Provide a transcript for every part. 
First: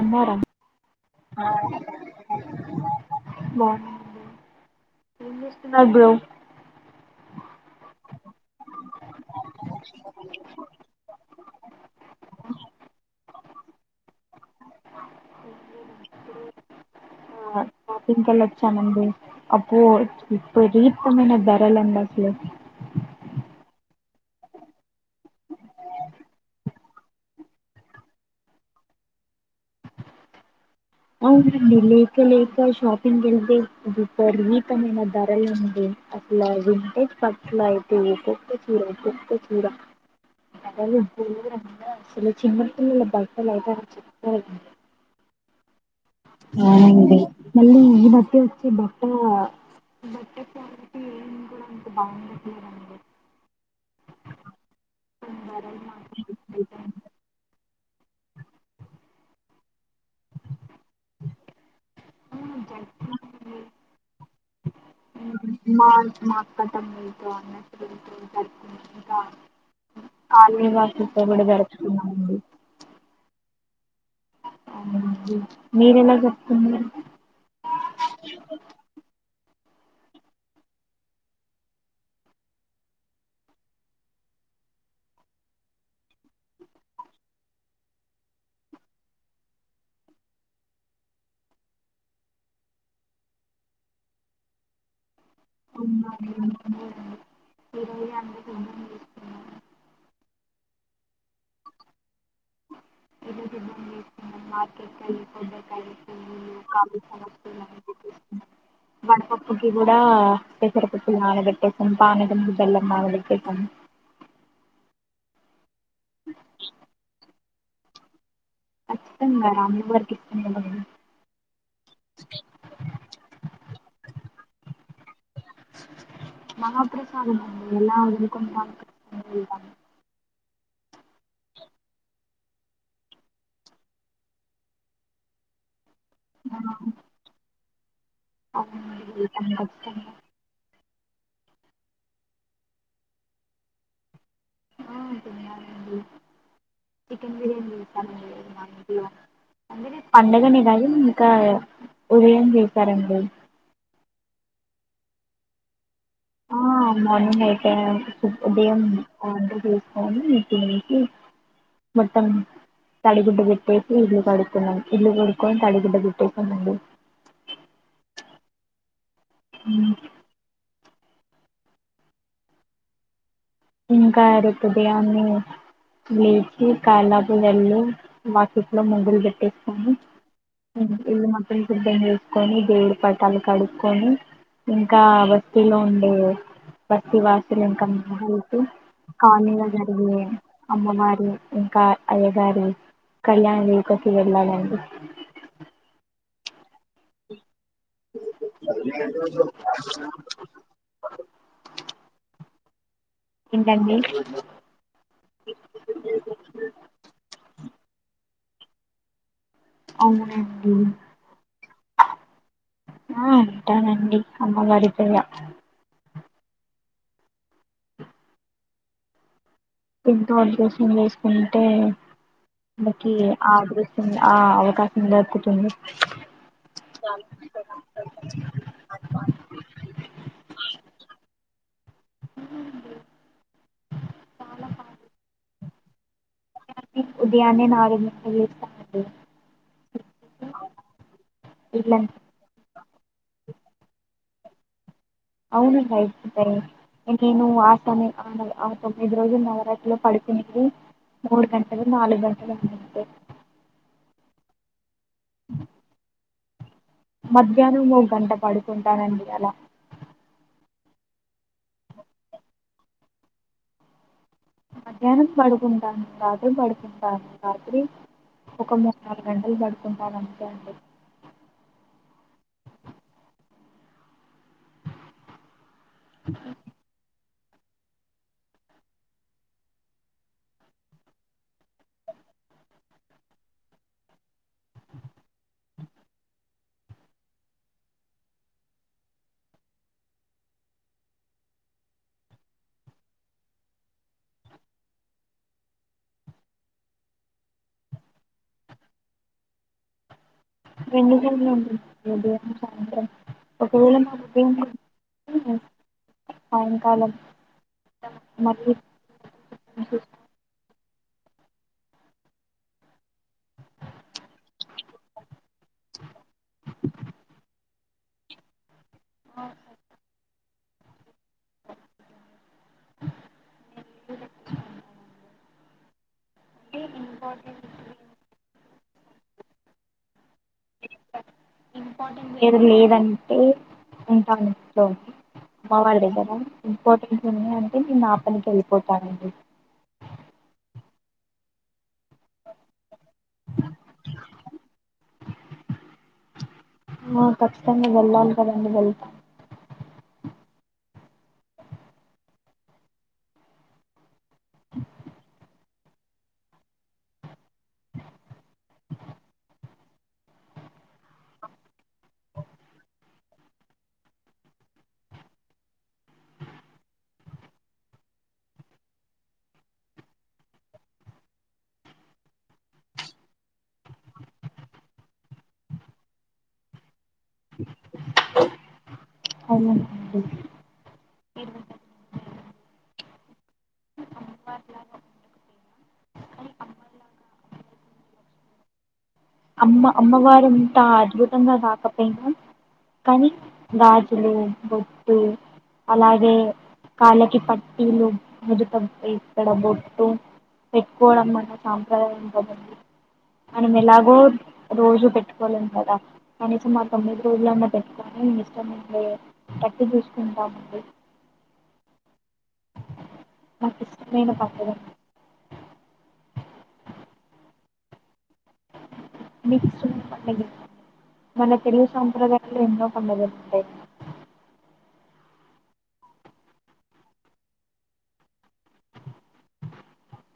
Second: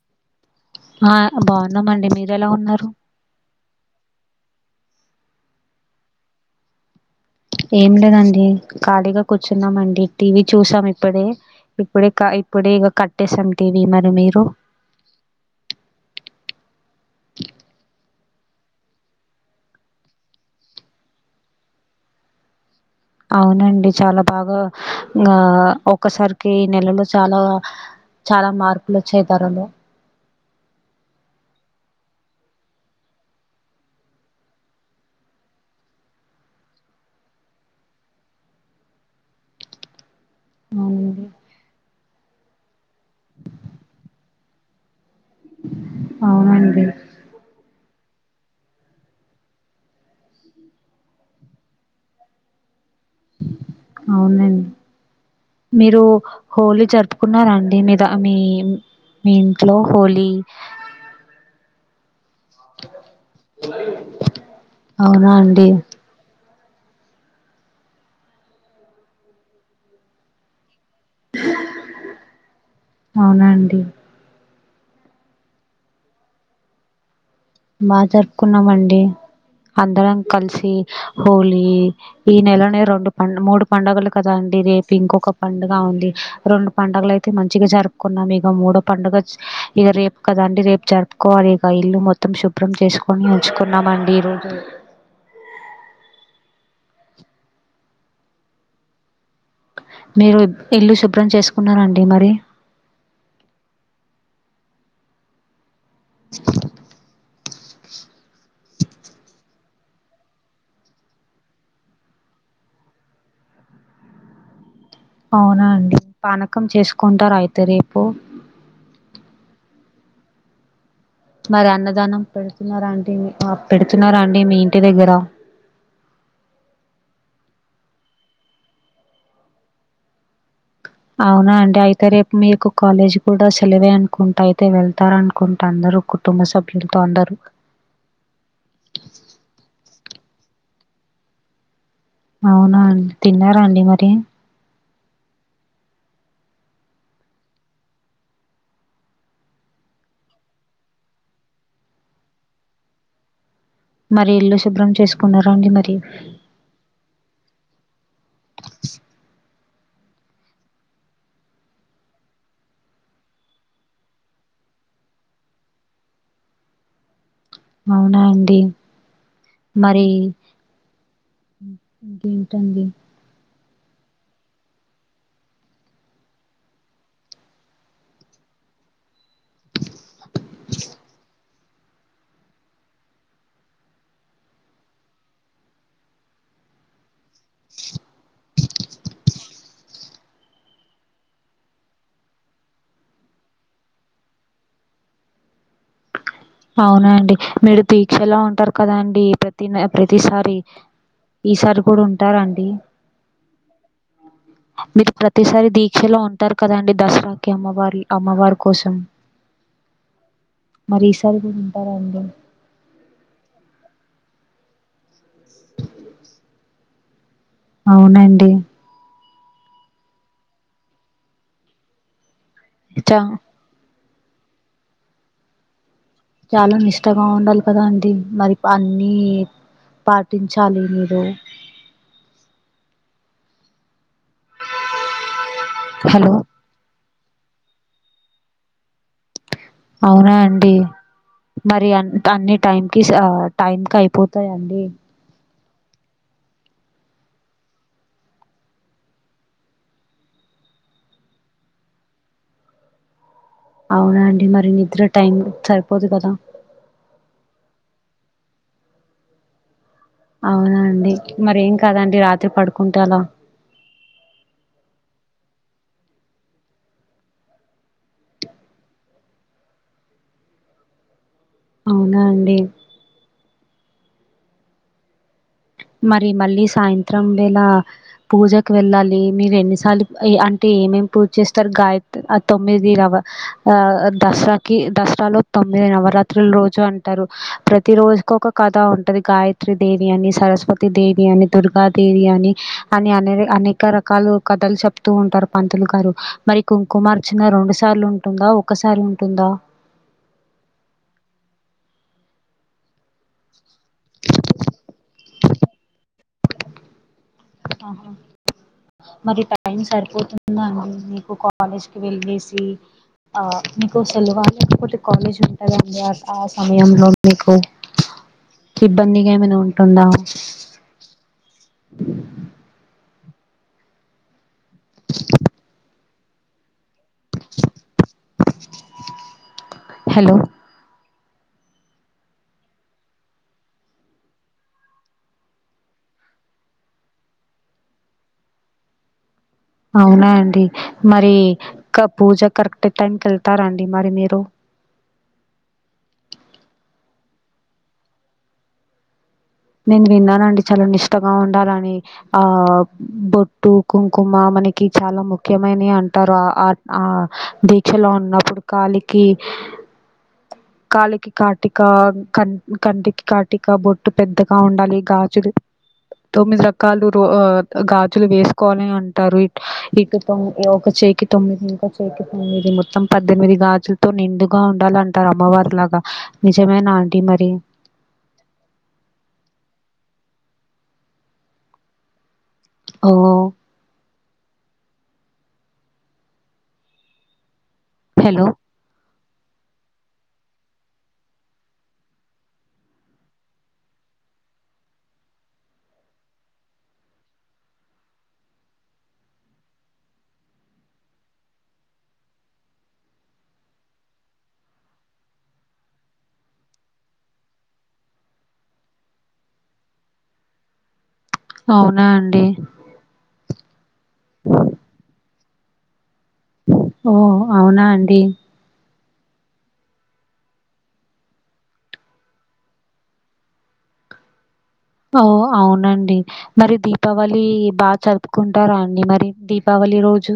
అన్నార ఆ బాగున్నామండి మీరు ఎలా ఉన్నారు. బావున్నామండి. ఏం చేస్తున్నారు బ్రో. ఏం లేదండి ఖాళీగా కూర్చున్నామండి. టీవీ చూసాం ఇప్పుడే ఇప్పుడే ఇప్పుడే ఇగ కట్టేసాం టీవీ మరి మీరు. చమండి. అబ్బో విపరీతమైన ధరలండి అసలు. అవునండి చాలా బాగా ఆ ఒక్కసారికి ఈ నెలలో చాలా చాలా మార్పులు వచ్చాయి ధరలో. అవునండి లేక లేక షాపింగ్ వెళ్తే విపరీతమైన ధరలు ఉంది. అసలా వింటేజ్ పట్టులో అయితే ఒక్కొక చీర, ఒక్కొక చీర ధరలు ఘోరంగా అసలు చిన్నపిల్లల బట్టలైతే చెప్పా అవసరం లేదు. అవునండి మళ్ళీ ఇది వచ్చేసి బట్టా అవునండి. కొన్ని ధరలు మీరు మాత్రం హోలీ విపరీతంగా జరుపుకున్నరాండి మీ త మీ మీ ఇంట్లో హోలీ అవునా అండి. కాలనీ వాళ్ళు ఇంట్లో కూడా జరుపుకున్నామండి. అవునా అండి మీరెలా జరుపుకున్నారు. బా జరుపుకున్నామండి. అందరం కలిసి హోలీ ఈ నెలనే రెండు మూడు పండుగలు కదండి. రేపు ఇంకొక పండుగ ఉంది. రెండు పండుగలు అయితే మంచిగా జరుపుకున్నాం. ఇగ మూడో పండుగ ఇగ రేపు కదండి రేపు జరుపుకోవాలి. ఇగ ఇల్లు మొత్తం మొత్తం శుభ్రం చేసుకొని ఉంచుకున్నామండి ఈరోజే. ఉ అ [unintelligible] మీరు ఇల్లు శుభ్రం చేసుకున్నారంండి మరి ఇకి బ మార్కెట్ క వెళ్ కాఫ స వడపప్పుకి కూడా పెసరపప్పులు నానబెట్టేసాను పానీ జల్లం నానబెట్టేసాను అవునా అండి పానకం చేసుకుంటారు అయితే త రేపు ఖచ్చితంగా రామ్ వారికి ఇస్తుంది మరి అన్నదానం పెడుతున్నారా అంటడి పెడుతున్నారా అండి మీ ఇంటి దగ్గర ఎలాా ఉక అవునా అండి అయితే రేపు మీకు కాలేజ్ కూడా సెలవే అనుకుంటా అయితే వెళ్తారు అనుకుంటా అందరుూ కుటుంబ సభ్యులతో అందరు అవున్ అండి పానికి వస్తునాయి అవునాడి తిన్నారా అండి మరి ఆ చికెన్ బిర్యానీ అ పండగనే కానీ ఇంకా ఉదయం చేసారంండి మరి ఇల్లు శుభ్రం చేసుకున్న అండి మరి ఆ మార్నింగ్ అయిట్ ఉదయంంట తీసుకని న తినసి మొత్తం తడిగుడ్డ పెట్టేసి ఇల్లు కడుక్కున్నాం ఇల్లు కడుక్కొని తడిగుడ్డ పెట్టేసిండి అవునా అండి మరి ఇంకేంటండి ఇంకా రతుబయాన్ని లేచి కాాలపు ఎల్లు వాకిట్లో ముగ్గురు పెట్ ఇ మ ఇ సిద్ధం చేసుకొని దేవుడి పటాలు కడుక్కకొని ఇంకా బస్తీలో ఉండే బస్తతి వాసులు ఇంకా మ కానీలో జరిగే అమ్మగారి ఇంకా అయ్య గారి కళ్యాణ జవితకి వెళ్ళాలండి అవునాండి మీరు దీక్షలా ఉంటారు కదా అండి ప్రతి ప్రతిసారి ఈసారి కూడా ఉంటారంండి ఏంటండి మీరు ప్రతిసారి దీక్షలో ఉంటారు కదాండి దసరాకి అమ్మవారి అమ్మవారు కోసం అవును మరి ఈసారి కూడా ఉంటారా అండి? ఆ అంటానండి అమ్మ మరిపో అవునండి ఎంతో అద్యషం చేసుకుంటే అకకి చా ఆ ఆ అవకాశం దొక్కుతుంది చాలా నిష్టగా ఉండాలి కదా అండి మరి అన్ని పాటించాలి మీరు చాలాగు హలో ఉదయాన నాగ అవునా అండి మరి అ ఇల్లంత అన్ని టైం క టైంకి అయిపోతాయండి అవునండి అయితయి నేను ఆ స ఆ ఆ తొమ్మిది రోజులు నవరాత్రిలో పడుకునేది మూడు గంటలు నాలుగు గంటలు ఉందంటే అవునా అండి మరి నిద్ర టైం సరిపోదు కదా మధ్యాహ్నం ఓ గంట పడుకుంటానండి అలా అవునా అండి మరేం కాదండి రాత్రి పడుకుంట కుట్టలా మధ్యాహ్నం పడుకుంటాను రాత్రి పడుకుంటాను రాత్రి ఒక మూడు నాలుగు గంటలు పడుకుంటానుంతే అడి అవునా అండి మరి మళ్ళీ సాయంత్రం వేళ పూజకి వెళ్ళాలి మీరు ఎన్నిసార్లు అంటే ఏమేం పూజ చేస్తారు గాయత్రి ఆ తొమ్మిది రవ ఆ దసరాకి దసరాలో తొమ్మిది నవరాత్రుల రోజు అంటారు ప్రతి రోజుకి ఒక కథ ఉంటది గాయత్రి దేవి అని సరస్వతి పపతి దేవి అని దుర్గాదేవి అని అని అనే అనేక రకాల కథలు చెప్తూ ఉంటారు పంతులు గారు మరి కుంకుమార్చన రెండు సార్లు ఉంటుందా ఒకసారి ఉంటుందా రెండు వే ఉ సాయంత్రం ఒకవేళ మ సాయంకాలం ఆహా మళ్ళీ మరి టైం సరిపోతుందా అండి మీకు కాలేజ్కి వెళ్ళసి ఆ మీకు సెలవు లేకపోతే కాలేజ్ ఉంటుందిండి ఆ సమయంలో మీకు ఇబ్బందిగా ఏమైనా ఉంటుందా అ ఇంపార్టెంట్ ఇ హలో ఇంపార్టెంట్ ఏది లేదంటే ఉంటాను ఇంట్లో అమ్మ వాళ్ళ దగ్గర ఇంపార్టెంస్ ఉంది అంటే నేను మా అపకి వెళ్ళిపోతానండి అవునాండి మరి ఇ పూజ కరెక్ట్ టైంకి వెళ్తారాండి మరి మీరు ఖచ్చితంగా వెళ్లాల కదండి వెళ్తా నేను విన్నానండి చాలా నిష్టగా ఉండాలని ఆ బొట్టు కుం కుమా మనకి చాలా ముఖ్యం అంటారు ఆ దీక్షలో ఉన్నప్పుడు కాలకి కాలకి కాటిక క కంటికి కాటిక బొట్టు పెద్దగా ఉండాలి గాజులు తొమ్మిది రకాలు రో గాజులు వేసుకోవాలి అంటారు ఇటు తొమ్ ఒక చేకి తొమ్మిది ఇంకో చేకి తొమ్మిది మొత్తం పద్దెనిమిది గాజులతో నిండుగా ఉండాల అంటారు అమ్మవారి లాగా నిజమేనా ఆంటీ మరి అవు ఓ హలో అమ్మ అమ్మవారుంతా అద్భుతంగా రాకపోయినా కానీ గాజులు బొట్టు అలాగే కాళ్ళకి పట్టీలు మదుటక్కడ బొట్టు పెట్టుకోవడం మన సాంప్రదాయం కా ఉంది మనం ఎలాగ ో రోజు పెట్టుకోలేను కదా కనీసం మా తొమ్మిది రోజులన్నా పెట్టుకని నే ఇష్టమ గట్టి చూసుకుంటామండి అవునా అండి ఓకే మీను పాకుద ఓ అవునా అండి మీకిష్టమైన పండుగలు ఏమున్నాయి మన తెలుగు సాంప్రదాయాంలో ఎన్నో పండుగలు ఉంటాయి ఓ అవునండి మరి దీపావళి బాగా జరుపుకుంటారా అండి మరి దీపావళి రోజు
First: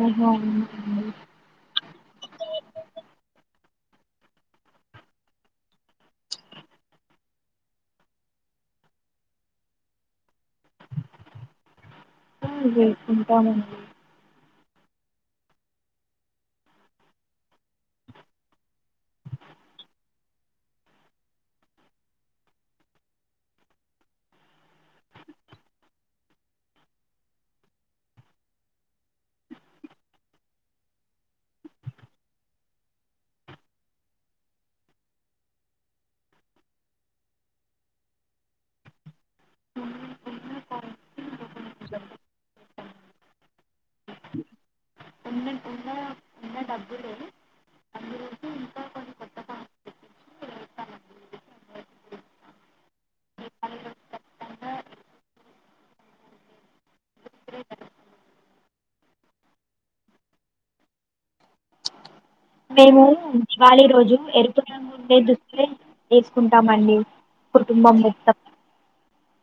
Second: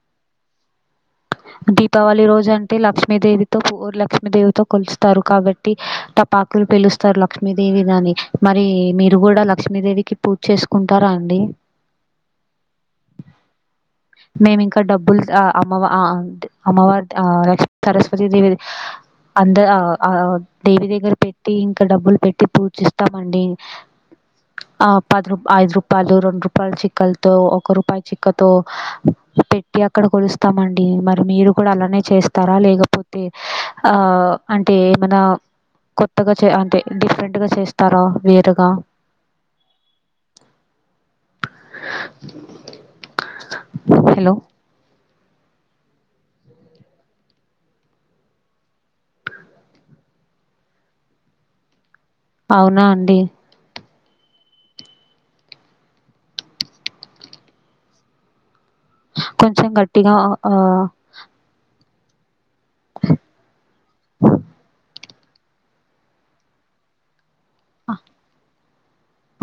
ఓహో అవునండి దీపావళి రోజు అంటే లక్ష్మీదేవితో పూ లక్ష్మీదేవితో కొలుస్తారు కాబట్టి టపాకులు పేలుస్తారు లక్ష్మీదేవి దని మరి మీరు కూడా లక్ష్మీదేవికి పూజ చేసుకుంటారా అండి అండి ఆ, ఉంటామండి మేమి ఇంకా డబ్బుల్ ఆ అమ్మవ ఆ డు అమ్మవాది ఆ లక్మి సరస్వతి దేవిది అంద ఆ దేవి దగ్గర పెట్టి ఇంకా డబ్బులు పెట్టి పూజిస్తామండి ఆ పది రూ ఐదు రూపాయలు రెండు రూపాయలు చిక్కలతో ఒక రూపాయి చిక్కతో పెట్టి అక్కడ కొలుస్తామండి. మరి మీరు కూడా అలానే చేస్తారా లేకపోతే ఆ అంటే ఏమనా కొత్తగా చే అంటే డిఫరెంట్గా చేస్తారా వేరుగా కోన్నీ కొన్ని కాయిన్స్ కి లోపలే పూజండి హలో కొన్ని ఉన్న ఉన్న డబ్బు లోనే అందులోకి ఇంకా [inaudible] అవునా అండి కొంచెం గట్టిగా ఆ మేము దివాళి రోజు ఎరుపు రంగు ఇవే దుస్తులే వేసుకుంటామండి కుటుంబం మొత్తం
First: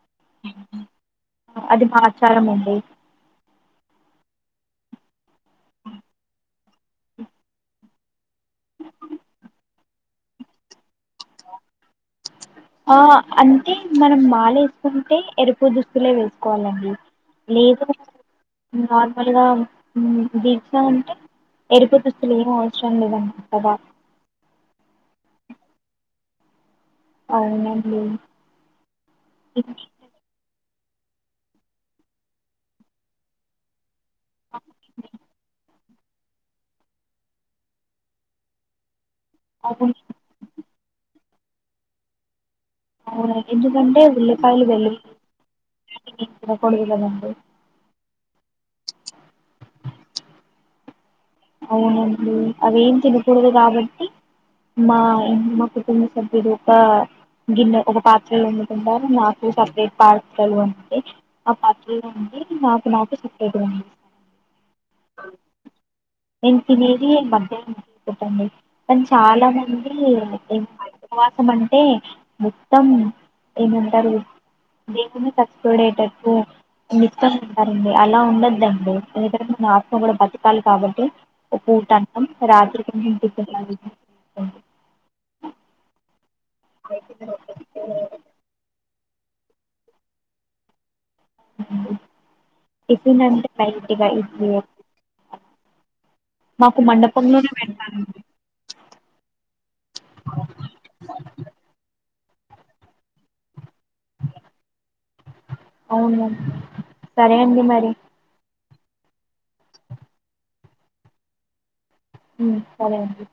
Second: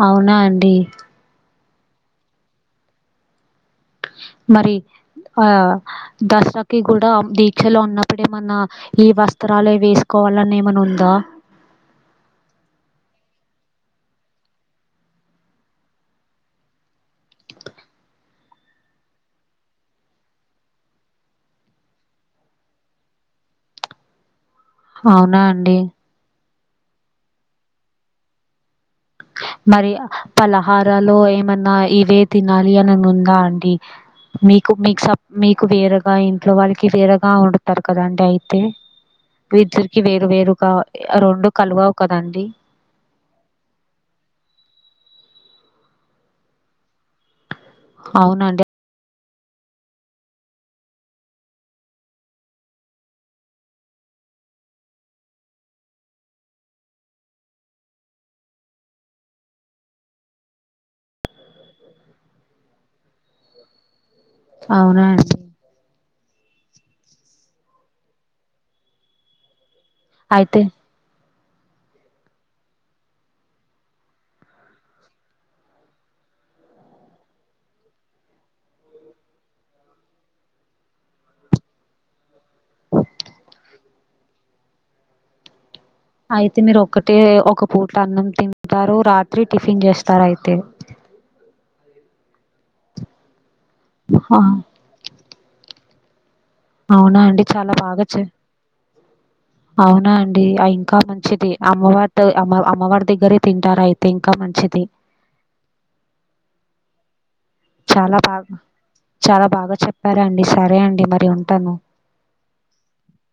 అవునా అండి అది మా ఆచారం అండి మరి ఆ దసరాకి కూడా దీక్షలో ఉన్నప్పుడేమన్నా ఈ వస్త్రాలే వేసుకోవాలని ఏమన్న ఉందా ఆ అంటే మనం మాల వేసుకుంటే ఎరుపు దుస్తులే వేసుకోవాలండి లేదా నార్మల్గా దీక్ష అంటే ఎరుపు దుస్తులు ఏం అవసరం లేదన్నమాట కదా అవునా అండి అవునండి మరి పలా హారాలో ఏమన్నా ఇవే తినాలి అని ఉందా అండి మీకు మీకు స మీకు వేరే ఇ ఇంట్లో వాళ్ళకి వేరగా వండుతారుకడండి అయితే మీ అవును ఇద్దరికి వేరు వేరుగా రెండు కలువవు కదండి అవునా ఎందుకంటే ఉల్లిపాయలు వెల్లులిపాయలు మేం తినకూడదుకదండి అవునండి అవునండి అవేం తినకూడదు కాబట్టి మా మా కుటుంబ సభ్యులు ఒక గిన్నె ఒక పాత్రలో వండుకుంటారు మాకు సపరేట్ పాత్రలు ఉంటవి ఆ పాత్రలో వండి నాకు నాకు సపరేట్ గా అవునా అండి తినేది బర్త్డే అయిందని చెప్పండి కాని చాలా మంది అయితే [unintelligible] ఉపవాసమండి టె మొత్తం ఏమంటారు దేవుని కష్టపడేటట్టు అన్నిటితోనే ఉంటారండి అలా ఉండ దండి మన ఆత్మ కూడా బతుకాలి కాబట్టి ఒక పూట అన్నం రాత్రికి [unintelligible] అయితే మీరు ఒక్కటే ఒక పూట్ల అన్నం తింటారు రా రాత్రి టిఫిన్ చేస్తారయితే టిఫిన్ అంటే ట్గా ఇ ఆ [unintelligible] అవునా అండి మండపంలోనే చాలా బాగా పెడతారండి చ అవునా అండి ఇంకా మంచిది అమ్మవారి అమ్మవారి దగ్గర ఉంటార అయితే ఇంకా మంచిది అవును సరే అండి మరి చాలా బాగా చాలా బాగా చెప్పారాండి. సరే అండి మరి ఉంటాను. సరే అండి